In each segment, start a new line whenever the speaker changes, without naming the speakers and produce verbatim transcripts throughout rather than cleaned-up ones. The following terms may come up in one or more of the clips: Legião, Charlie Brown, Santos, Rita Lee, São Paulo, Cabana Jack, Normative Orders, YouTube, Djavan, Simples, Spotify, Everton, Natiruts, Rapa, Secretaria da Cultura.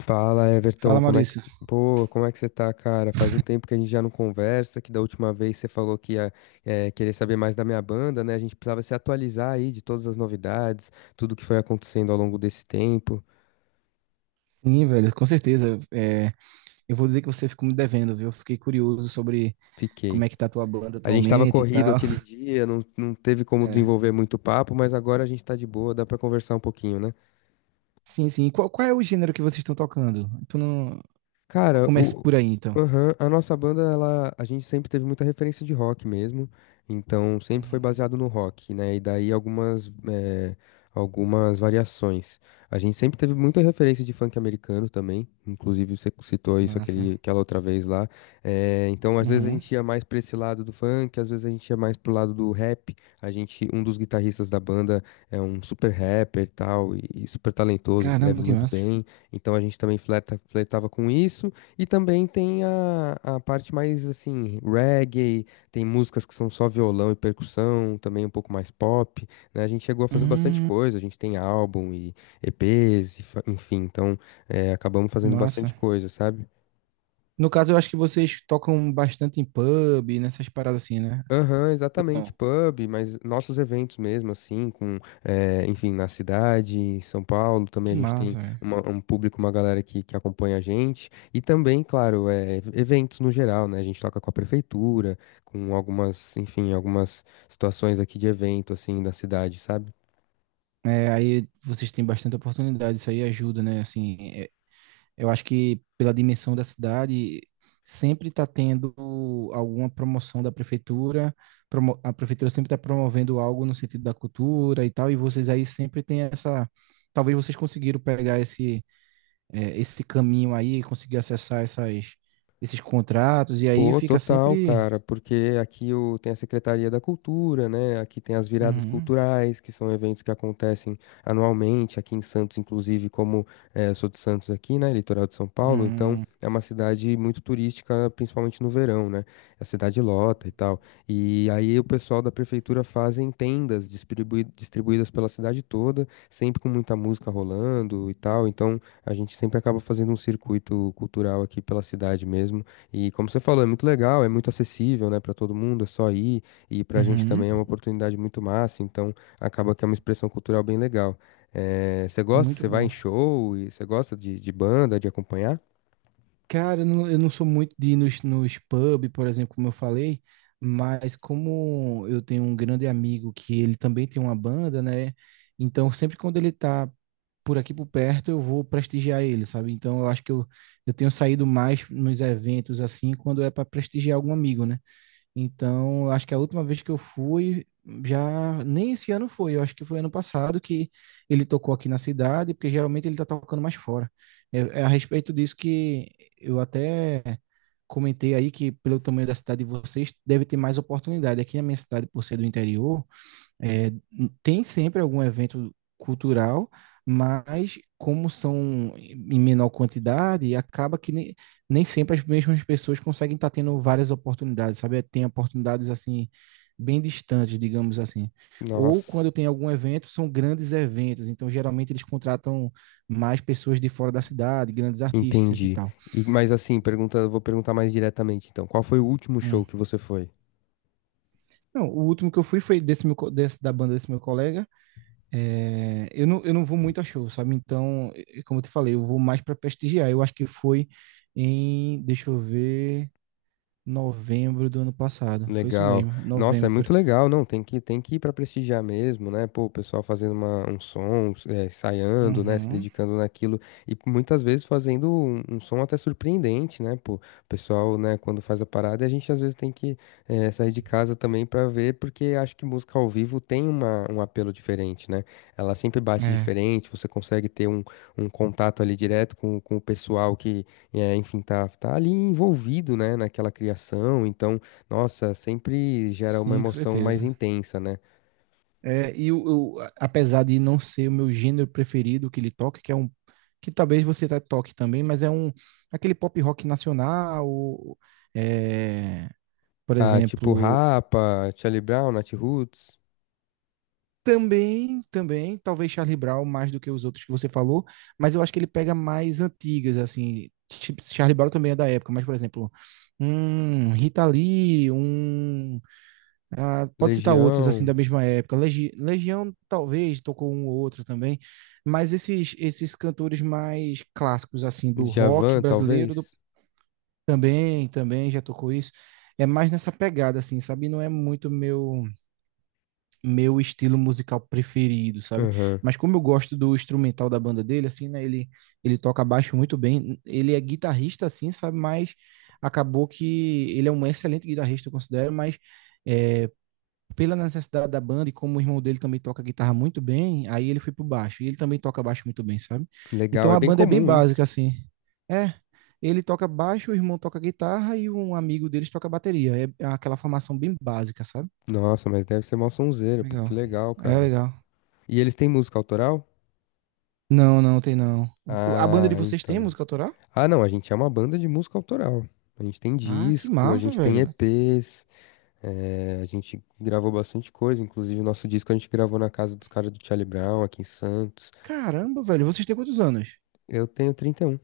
Fala, Everton,
Fala,
como é que,
Maurício.
pô, como é que você tá, cara? Faz um tempo que a gente já não conversa, que da última vez você falou que ia, eh, querer saber mais da minha banda, né? A gente precisava se atualizar aí de todas as novidades, tudo que foi acontecendo ao longo desse tempo.
Sim, velho, com certeza. É, eu vou dizer que você ficou me devendo, viu? Fiquei curioso sobre como
Fiquei.
é que tá a tua banda
A gente tava
atualmente e
corrido
tal.
aquele dia, não, não teve como
É.
desenvolver muito papo, mas agora a gente tá de boa, dá pra conversar um pouquinho, né?
Sim, sim. Qual, qual é o gênero que vocês estão tocando? Tu não...
Cara,
Comece
o,
por aí, então.
aham, a nossa banda, ela, a gente sempre teve muita referência de rock mesmo, então sempre foi
Uhum.
baseado no rock, né? E daí algumas, eh, algumas variações. A gente sempre teve muita referência de funk americano também, inclusive você citou isso aquele,
Massa.
aquela outra vez lá. Eh, então, às vezes a
Uhum.
gente ia mais pra esse lado do funk, às vezes a gente ia mais pro lado do rap. A gente, um dos guitarristas da banda é um super rapper e tal, e e super talentoso, escreve
Caramba, que
muito
massa.
bem. Então a gente também flerta, flertava com isso. E também tem a, a parte mais assim, reggae, tem músicas que são só violão e percussão, também um pouco mais pop, né? A gente chegou a fazer bastante
Uhum.
coisa, a gente tem álbum e EPs, e fa- enfim, então é, acabamos
Que
fazendo bastante
massa.
coisa, sabe?
No caso, eu acho que vocês tocam bastante em pub, nessas paradas assim, né?
Aham,
Ou
exatamente,
não?
pub, mas nossos eventos mesmo, assim, com, eh, enfim, na cidade, em São Paulo, também
Que
a gente tem
massa, velho.
uma- um público, uma galera que, que acompanha a gente, e também, claro, eh, eventos no geral, né, a gente toca com a prefeitura, com algumas, enfim, algumas situações aqui de evento, assim, da cidade, sabe?
É, aí vocês têm bastante oportunidade, isso aí ajuda, né? Assim, é, eu acho que pela dimensão da cidade, sempre está tendo alguma promoção da prefeitura, promo- a prefeitura sempre está promovendo algo no sentido da cultura e tal, e vocês aí sempre têm essa. Talvez vocês conseguiram pegar esse, eh, esse caminho aí, conseguir acessar essas, esses contratos, e aí
Pô,
fica
total,
sempre.
cara, porque aqui o, tem a Secretaria da Cultura, né? Aqui tem as viradas
Uhum,
culturais, que são eventos que acontecem anualmente, aqui em Santos, inclusive, como eh, eu sou de Santos aqui, né? Litoral de São Paulo, então
uhum,
é uma cidade muito turística, principalmente no verão, né? A cidade lota e tal. E aí o pessoal da prefeitura fazem tendas distribui- distribuídas pela cidade toda, sempre com muita música rolando e tal. Então a gente sempre acaba fazendo um circuito cultural aqui pela cidade mesmo. E como você falou, é muito legal, é muito acessível, né, para todo mundo, é só ir, e pra gente
uhum.
também é uma oportunidade muito massa, então acaba que é uma expressão cultural bem legal. Eh, você gosta,
Muito
você vai em
bom.
show, e você gosta de, de banda, de acompanhar?
Cara, eu não, eu não sou muito de ir nos, nos pub, por exemplo, como eu falei, mas como eu tenho um grande amigo que ele também tem uma banda, né? Então, sempre quando ele tá por aqui por perto, eu vou prestigiar ele, sabe? Então, eu acho que eu, eu tenho saído mais nos eventos assim, quando é para prestigiar algum amigo, né? Então, acho que a última vez que eu fui, já nem esse ano foi, eu acho que foi ano passado que ele tocou aqui na cidade, porque geralmente ele tá tocando mais fora. É, é a respeito disso que eu até comentei aí que pelo tamanho da cidade de vocês deve ter mais oportunidade. Aqui na minha cidade, por ser do interior, é, tem sempre algum evento cultural, mas como são em menor quantidade, acaba que nem, nem sempre as mesmas pessoas conseguem estar tendo várias oportunidades, sabe? Tem oportunidades assim bem distantes, digamos assim. Ou
Nossa,
quando tem algum evento, são grandes eventos, então geralmente eles contratam mais pessoas de fora da cidade, grandes artistas e
entendi.
tal.
E, mas assim, pergunta, vou perguntar mais diretamente, então, qual foi o último
Hum.
show que você foi?
Não, o último que eu fui foi desse, meu, co- desse da banda desse meu colega. É, eu não, eu não vou muito a show, sabe? Então, eh, como eu te falei, eu vou mais para prestigiar. Eu acho que foi em, deixa eu ver, novembro do ano passado. Foi isso
Legal.
mesmo,
Nossa, é
novembro.
muito legal, não, tem que, tem que ir para prestigiar mesmo, né? Pô, o pessoal fazendo uma, um som, é, ensaiando, né? Se
Uhum.
dedicando naquilo e muitas vezes fazendo um, um som até surpreendente, né? Pô, o pessoal, né, quando faz a parada, a gente às vezes tem que é, sair de casa também para ver, porque acho que música ao vivo tem uma, um apelo diferente, né? Ela sempre bate
É,
diferente, você consegue ter um, um contato ali direto com, com o pessoal que, é, enfim, tá, tá ali envolvido, né, naquela criação, então. Nossa, sempre gera uma
sim, com
emoção mais
certeza.
intensa, né?
É, e eu, eu, a- apesar de não ser o meu gênero preferido que ele toca, que é um que talvez você até toque também, mas é um aquele pop rock nacional, é, por
Ah, tipo
exemplo.
Rapa, Charlie Brown, Natiruts,
Também, também, talvez Charlie Brown mais do que os outros que você falou, mas eu acho que ele pega mais antigas, assim. Tipo, Charlie Brown também é da época, mas, por exemplo, um Rita Lee, um. Ah, pode citar outros, assim,
Legião,
da mesma época. Legi- Legião, talvez, tocou um ou outro também, mas esses, esses cantores mais clássicos, assim, do rock
Djavan,
brasileiro, do-
talvez.
também, também já tocou isso. É mais nessa pegada, assim, sabe? Não é muito meu meu estilo musical preferido, sabe?
Aham.
Mas como eu gosto do instrumental da banda dele, assim, né? Ele, ele toca baixo muito bem. Ele é guitarrista, assim, sabe? Mas acabou que ele é um excelente guitarrista, eu considero, mas é, pela necessidade da banda e como o irmão dele também toca guitarra muito bem, aí ele foi pro baixo. E ele também toca baixo muito bem, sabe?
Legal,
Então
é
a
bem
banda é bem
comum
básica,
isso.
assim. É. Ele toca baixo, o irmão toca guitarra e um amigo deles toca bateria. É é aquela formação bem básica, sabe?
Nossa, mas deve ser mó sonzeira, pô, que
Legal.
legal,
É
cara.
legal.
E eles têm música autoral?
Não, não tem não. O- A banda
Ah,
de vocês tem
então.
música autoral?
Ah, não, a gente é uma banda de música autoral. A gente tem
Ah, que
disco, a
massa,
gente tem
velho.
E Pês, eh, a gente gravou bastante coisa, inclusive o nosso disco a gente gravou na casa dos caras do Charlie Brown, aqui em Santos.
Caramba, velho, vocês têm quantos anos?
Eu tenho trinta e um.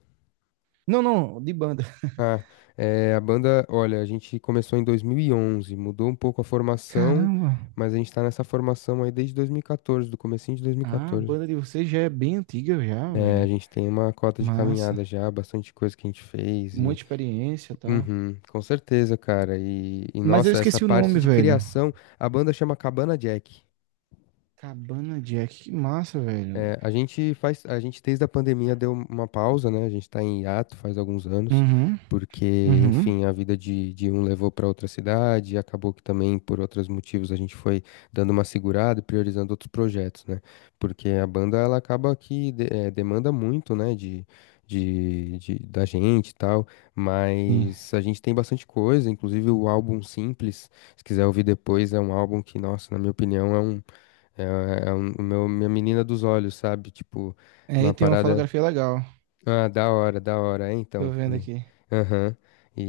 Não, não, de banda.
Ah, é, a banda, olha, a gente começou em dois mil e onze, mudou um pouco a formação,
Caramba.
mas a gente tá nessa formação aí desde dois mil e quatorze, do comecinho de
Ah, a
dois mil e quatorze.
banda de vocês já é bem antiga já,
É, a
velho.
gente tem uma cota de
Massa.
caminhada já, bastante coisa que a gente fez e...
Muita experiência e tal.
Uhum, com certeza, cara. E, e,
Mas eu
nossa, essa
esqueci o
parte
nome,
de
velho.
criação, a banda chama Cabana Jack.
Cabana Jack, que massa, velho.
É, a gente faz, a gente desde a pandemia deu uma pausa, né? A gente tá em hiato faz alguns anos,
Uhum,
porque,
uhum.
enfim, a vida de, de um levou para outra cidade, e acabou que também por outros motivos a gente foi dando uma segurada e priorizando outros projetos, né? Porque a banda ela acaba que de- eh, demanda muito, né? De, de, de- da gente e tal,
Sim.
mas a gente tem bastante coisa, inclusive o álbum Simples, se quiser ouvir depois, é um álbum que, nossa, na minha opinião, é um é, é é um, o meu, minha menina dos olhos, sabe? Tipo, uma
Aí tem uma
parada.
fotografia legal.
Ah, da hora, da hora. É, então.
Tô vendo
E,
aqui.
aham.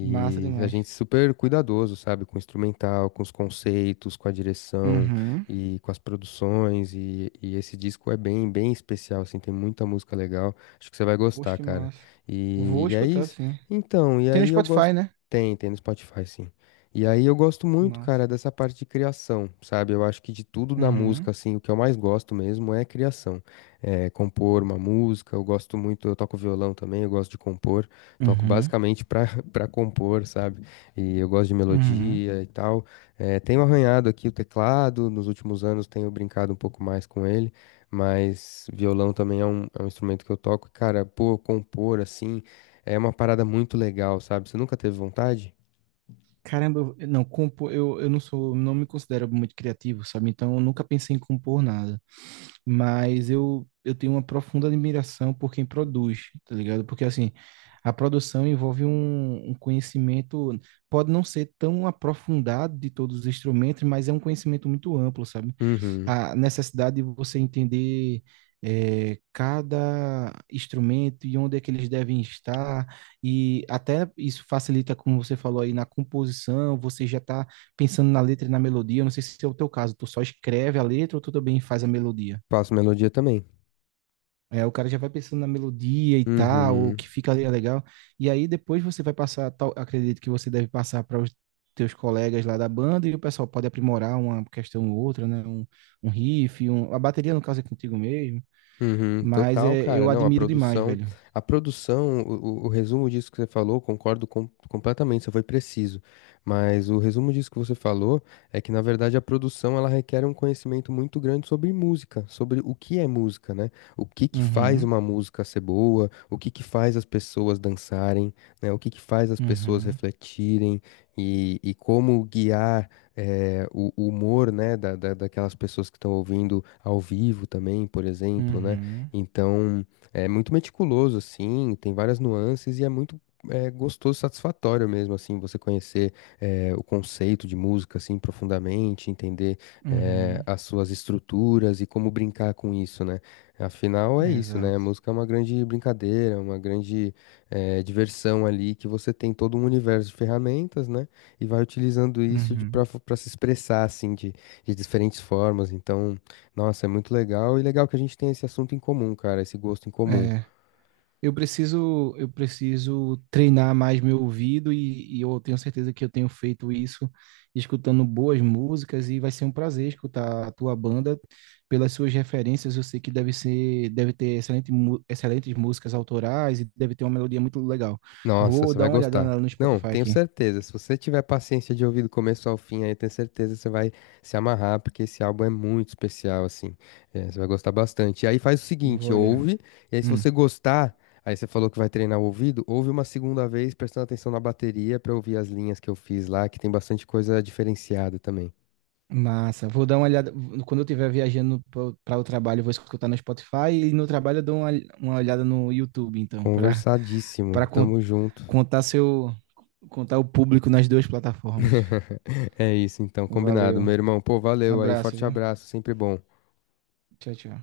Massa
a
demais.
gente super cuidadoso, sabe? Com o instrumental, com os conceitos, com a direção
Uhum.
e com as produções. E, e esse disco é bem, bem especial, assim. Tem muita música legal. Acho que você vai
Poxa,
gostar,
que
cara.
massa.
E,
Vou
e é
escutar,
isso.
sim.
Então, e
Tem no
aí eu gosto.
Spotify, né?
Tem, tem no Spotify, sim. E aí eu gosto muito,
Massa.
cara, dessa parte de criação, sabe? Eu acho que de tudo na música,
Uhum.
assim, o que eu mais gosto mesmo é a criação eh, compor uma música. Eu gosto muito, eu toco violão também, eu gosto de compor. Toco
Uhum,
basicamente para para compor, sabe? E eu gosto de
uhum.
melodia e tal. Eh, tenho arranhado aqui o teclado, nos últimos anos tenho brincado um pouco mais com ele, mas violão também é um, é um instrumento que eu toco. E, Cara, pô, compor assim é uma parada muito legal, sabe? Você nunca teve vontade?
Caramba, eu- eu não, compor, eu, eu não sou, não me considero muito criativo, sabe? Então eu nunca pensei em compor nada. Mas eu, eu tenho uma profunda admiração por quem produz, tá ligado? Porque assim, a produção envolve um, um conhecimento, pode não ser tão aprofundado de todos os instrumentos, mas é um conhecimento muito amplo, sabe?
Uhum.
A necessidade de você entender é, cada instrumento e onde é que eles devem estar, e até isso facilita, como você falou aí, na composição, você já está pensando na letra e na melodia. Eu não sei se é o teu caso, tu só escreve a letra ou tu também faz a melodia?
Faço melodia também.
É, o cara já vai pensando na melodia e tal, o
Uhum.
que fica ali é legal. E aí depois você vai passar, tal- acredito que você deve passar para os teus colegas lá da banda e o pessoal pode aprimorar uma questão ou outra, né? Um, um riff, um- a bateria no caso é contigo mesmo,
Uhum,
mas
total,
é,
cara.
eu
Não, a
admiro demais,
produção,
velho.
a produção, o, o- o resumo disso que você falou, concordo com- completamente, você foi preciso. Mas o resumo disso que você falou é que, na verdade, a produção ela requer um conhecimento muito grande sobre música, sobre o que é música, né? O que que faz
Uhum,
uma música ser boa, o que que faz as pessoas dançarem, né? O que que faz as pessoas
uhum,
refletirem e, e como guiar eh, o, o humor, né, da, da- daquelas pessoas que estão ouvindo ao vivo também, por exemplo, né?
uhum,
Então, é muito meticuloso, assim, tem várias nuances e é muito é gostoso, satisfatório mesmo, assim, você conhecer eh, o conceito de música, assim, profundamente, entender eh,
uhum,
as suas estruturas e como brincar com isso, né? Afinal, é isso, né? A
exato.
música é uma grande brincadeira, uma grande eh, diversão ali, que você tem todo um universo de ferramentas, né? E vai utilizando isso de para
Uhum.
se expressar assim de, de diferentes formas. Então, nossa, é muito legal e legal que a gente tem esse assunto em comum, cara, esse gosto em comum.
É. Eu preciso, eu preciso treinar mais meu ouvido e, e eu tenho certeza que eu tenho feito isso escutando boas músicas e vai ser um prazer escutar a tua banda. Pelas suas referências, eu sei que deve ser, deve ter excelente, mu- excelentes músicas autorais e deve ter uma melodia muito legal.
Nossa,
Vou
você
dar
vai
uma olhada
gostar.
na- no
Não,
Spotify
tenho
aqui.
certeza. Se você tiver paciência de ouvir do começo ao fim, aí eu tenho certeza que você vai se amarrar, porque esse álbum é muito especial, assim. É, você vai gostar bastante. E aí faz o
Vou
seguinte,
olhar.
ouve, e aí se
Hum,
você gostar, aí você falou que vai treinar o ouvido, ouve uma segunda vez prestando atenção na bateria pra ouvir as linhas que eu fiz lá, que tem bastante coisa diferenciada também.
massa. Vou dar uma olhada. Quando eu estiver viajando para o trabalho, eu vou escutar no Spotify e no trabalho eu dou uma, uma olhada no YouTube, então, para para
Conversadíssimo.
con-
Tamo junto.
contar seu contar o público nas duas plataformas.
É isso, então, combinado.
Valeu.
Meu irmão, pô,
Um
valeu aí.
abraço,
Forte
viu?
abraço, sempre bom.
Tchau, tchau.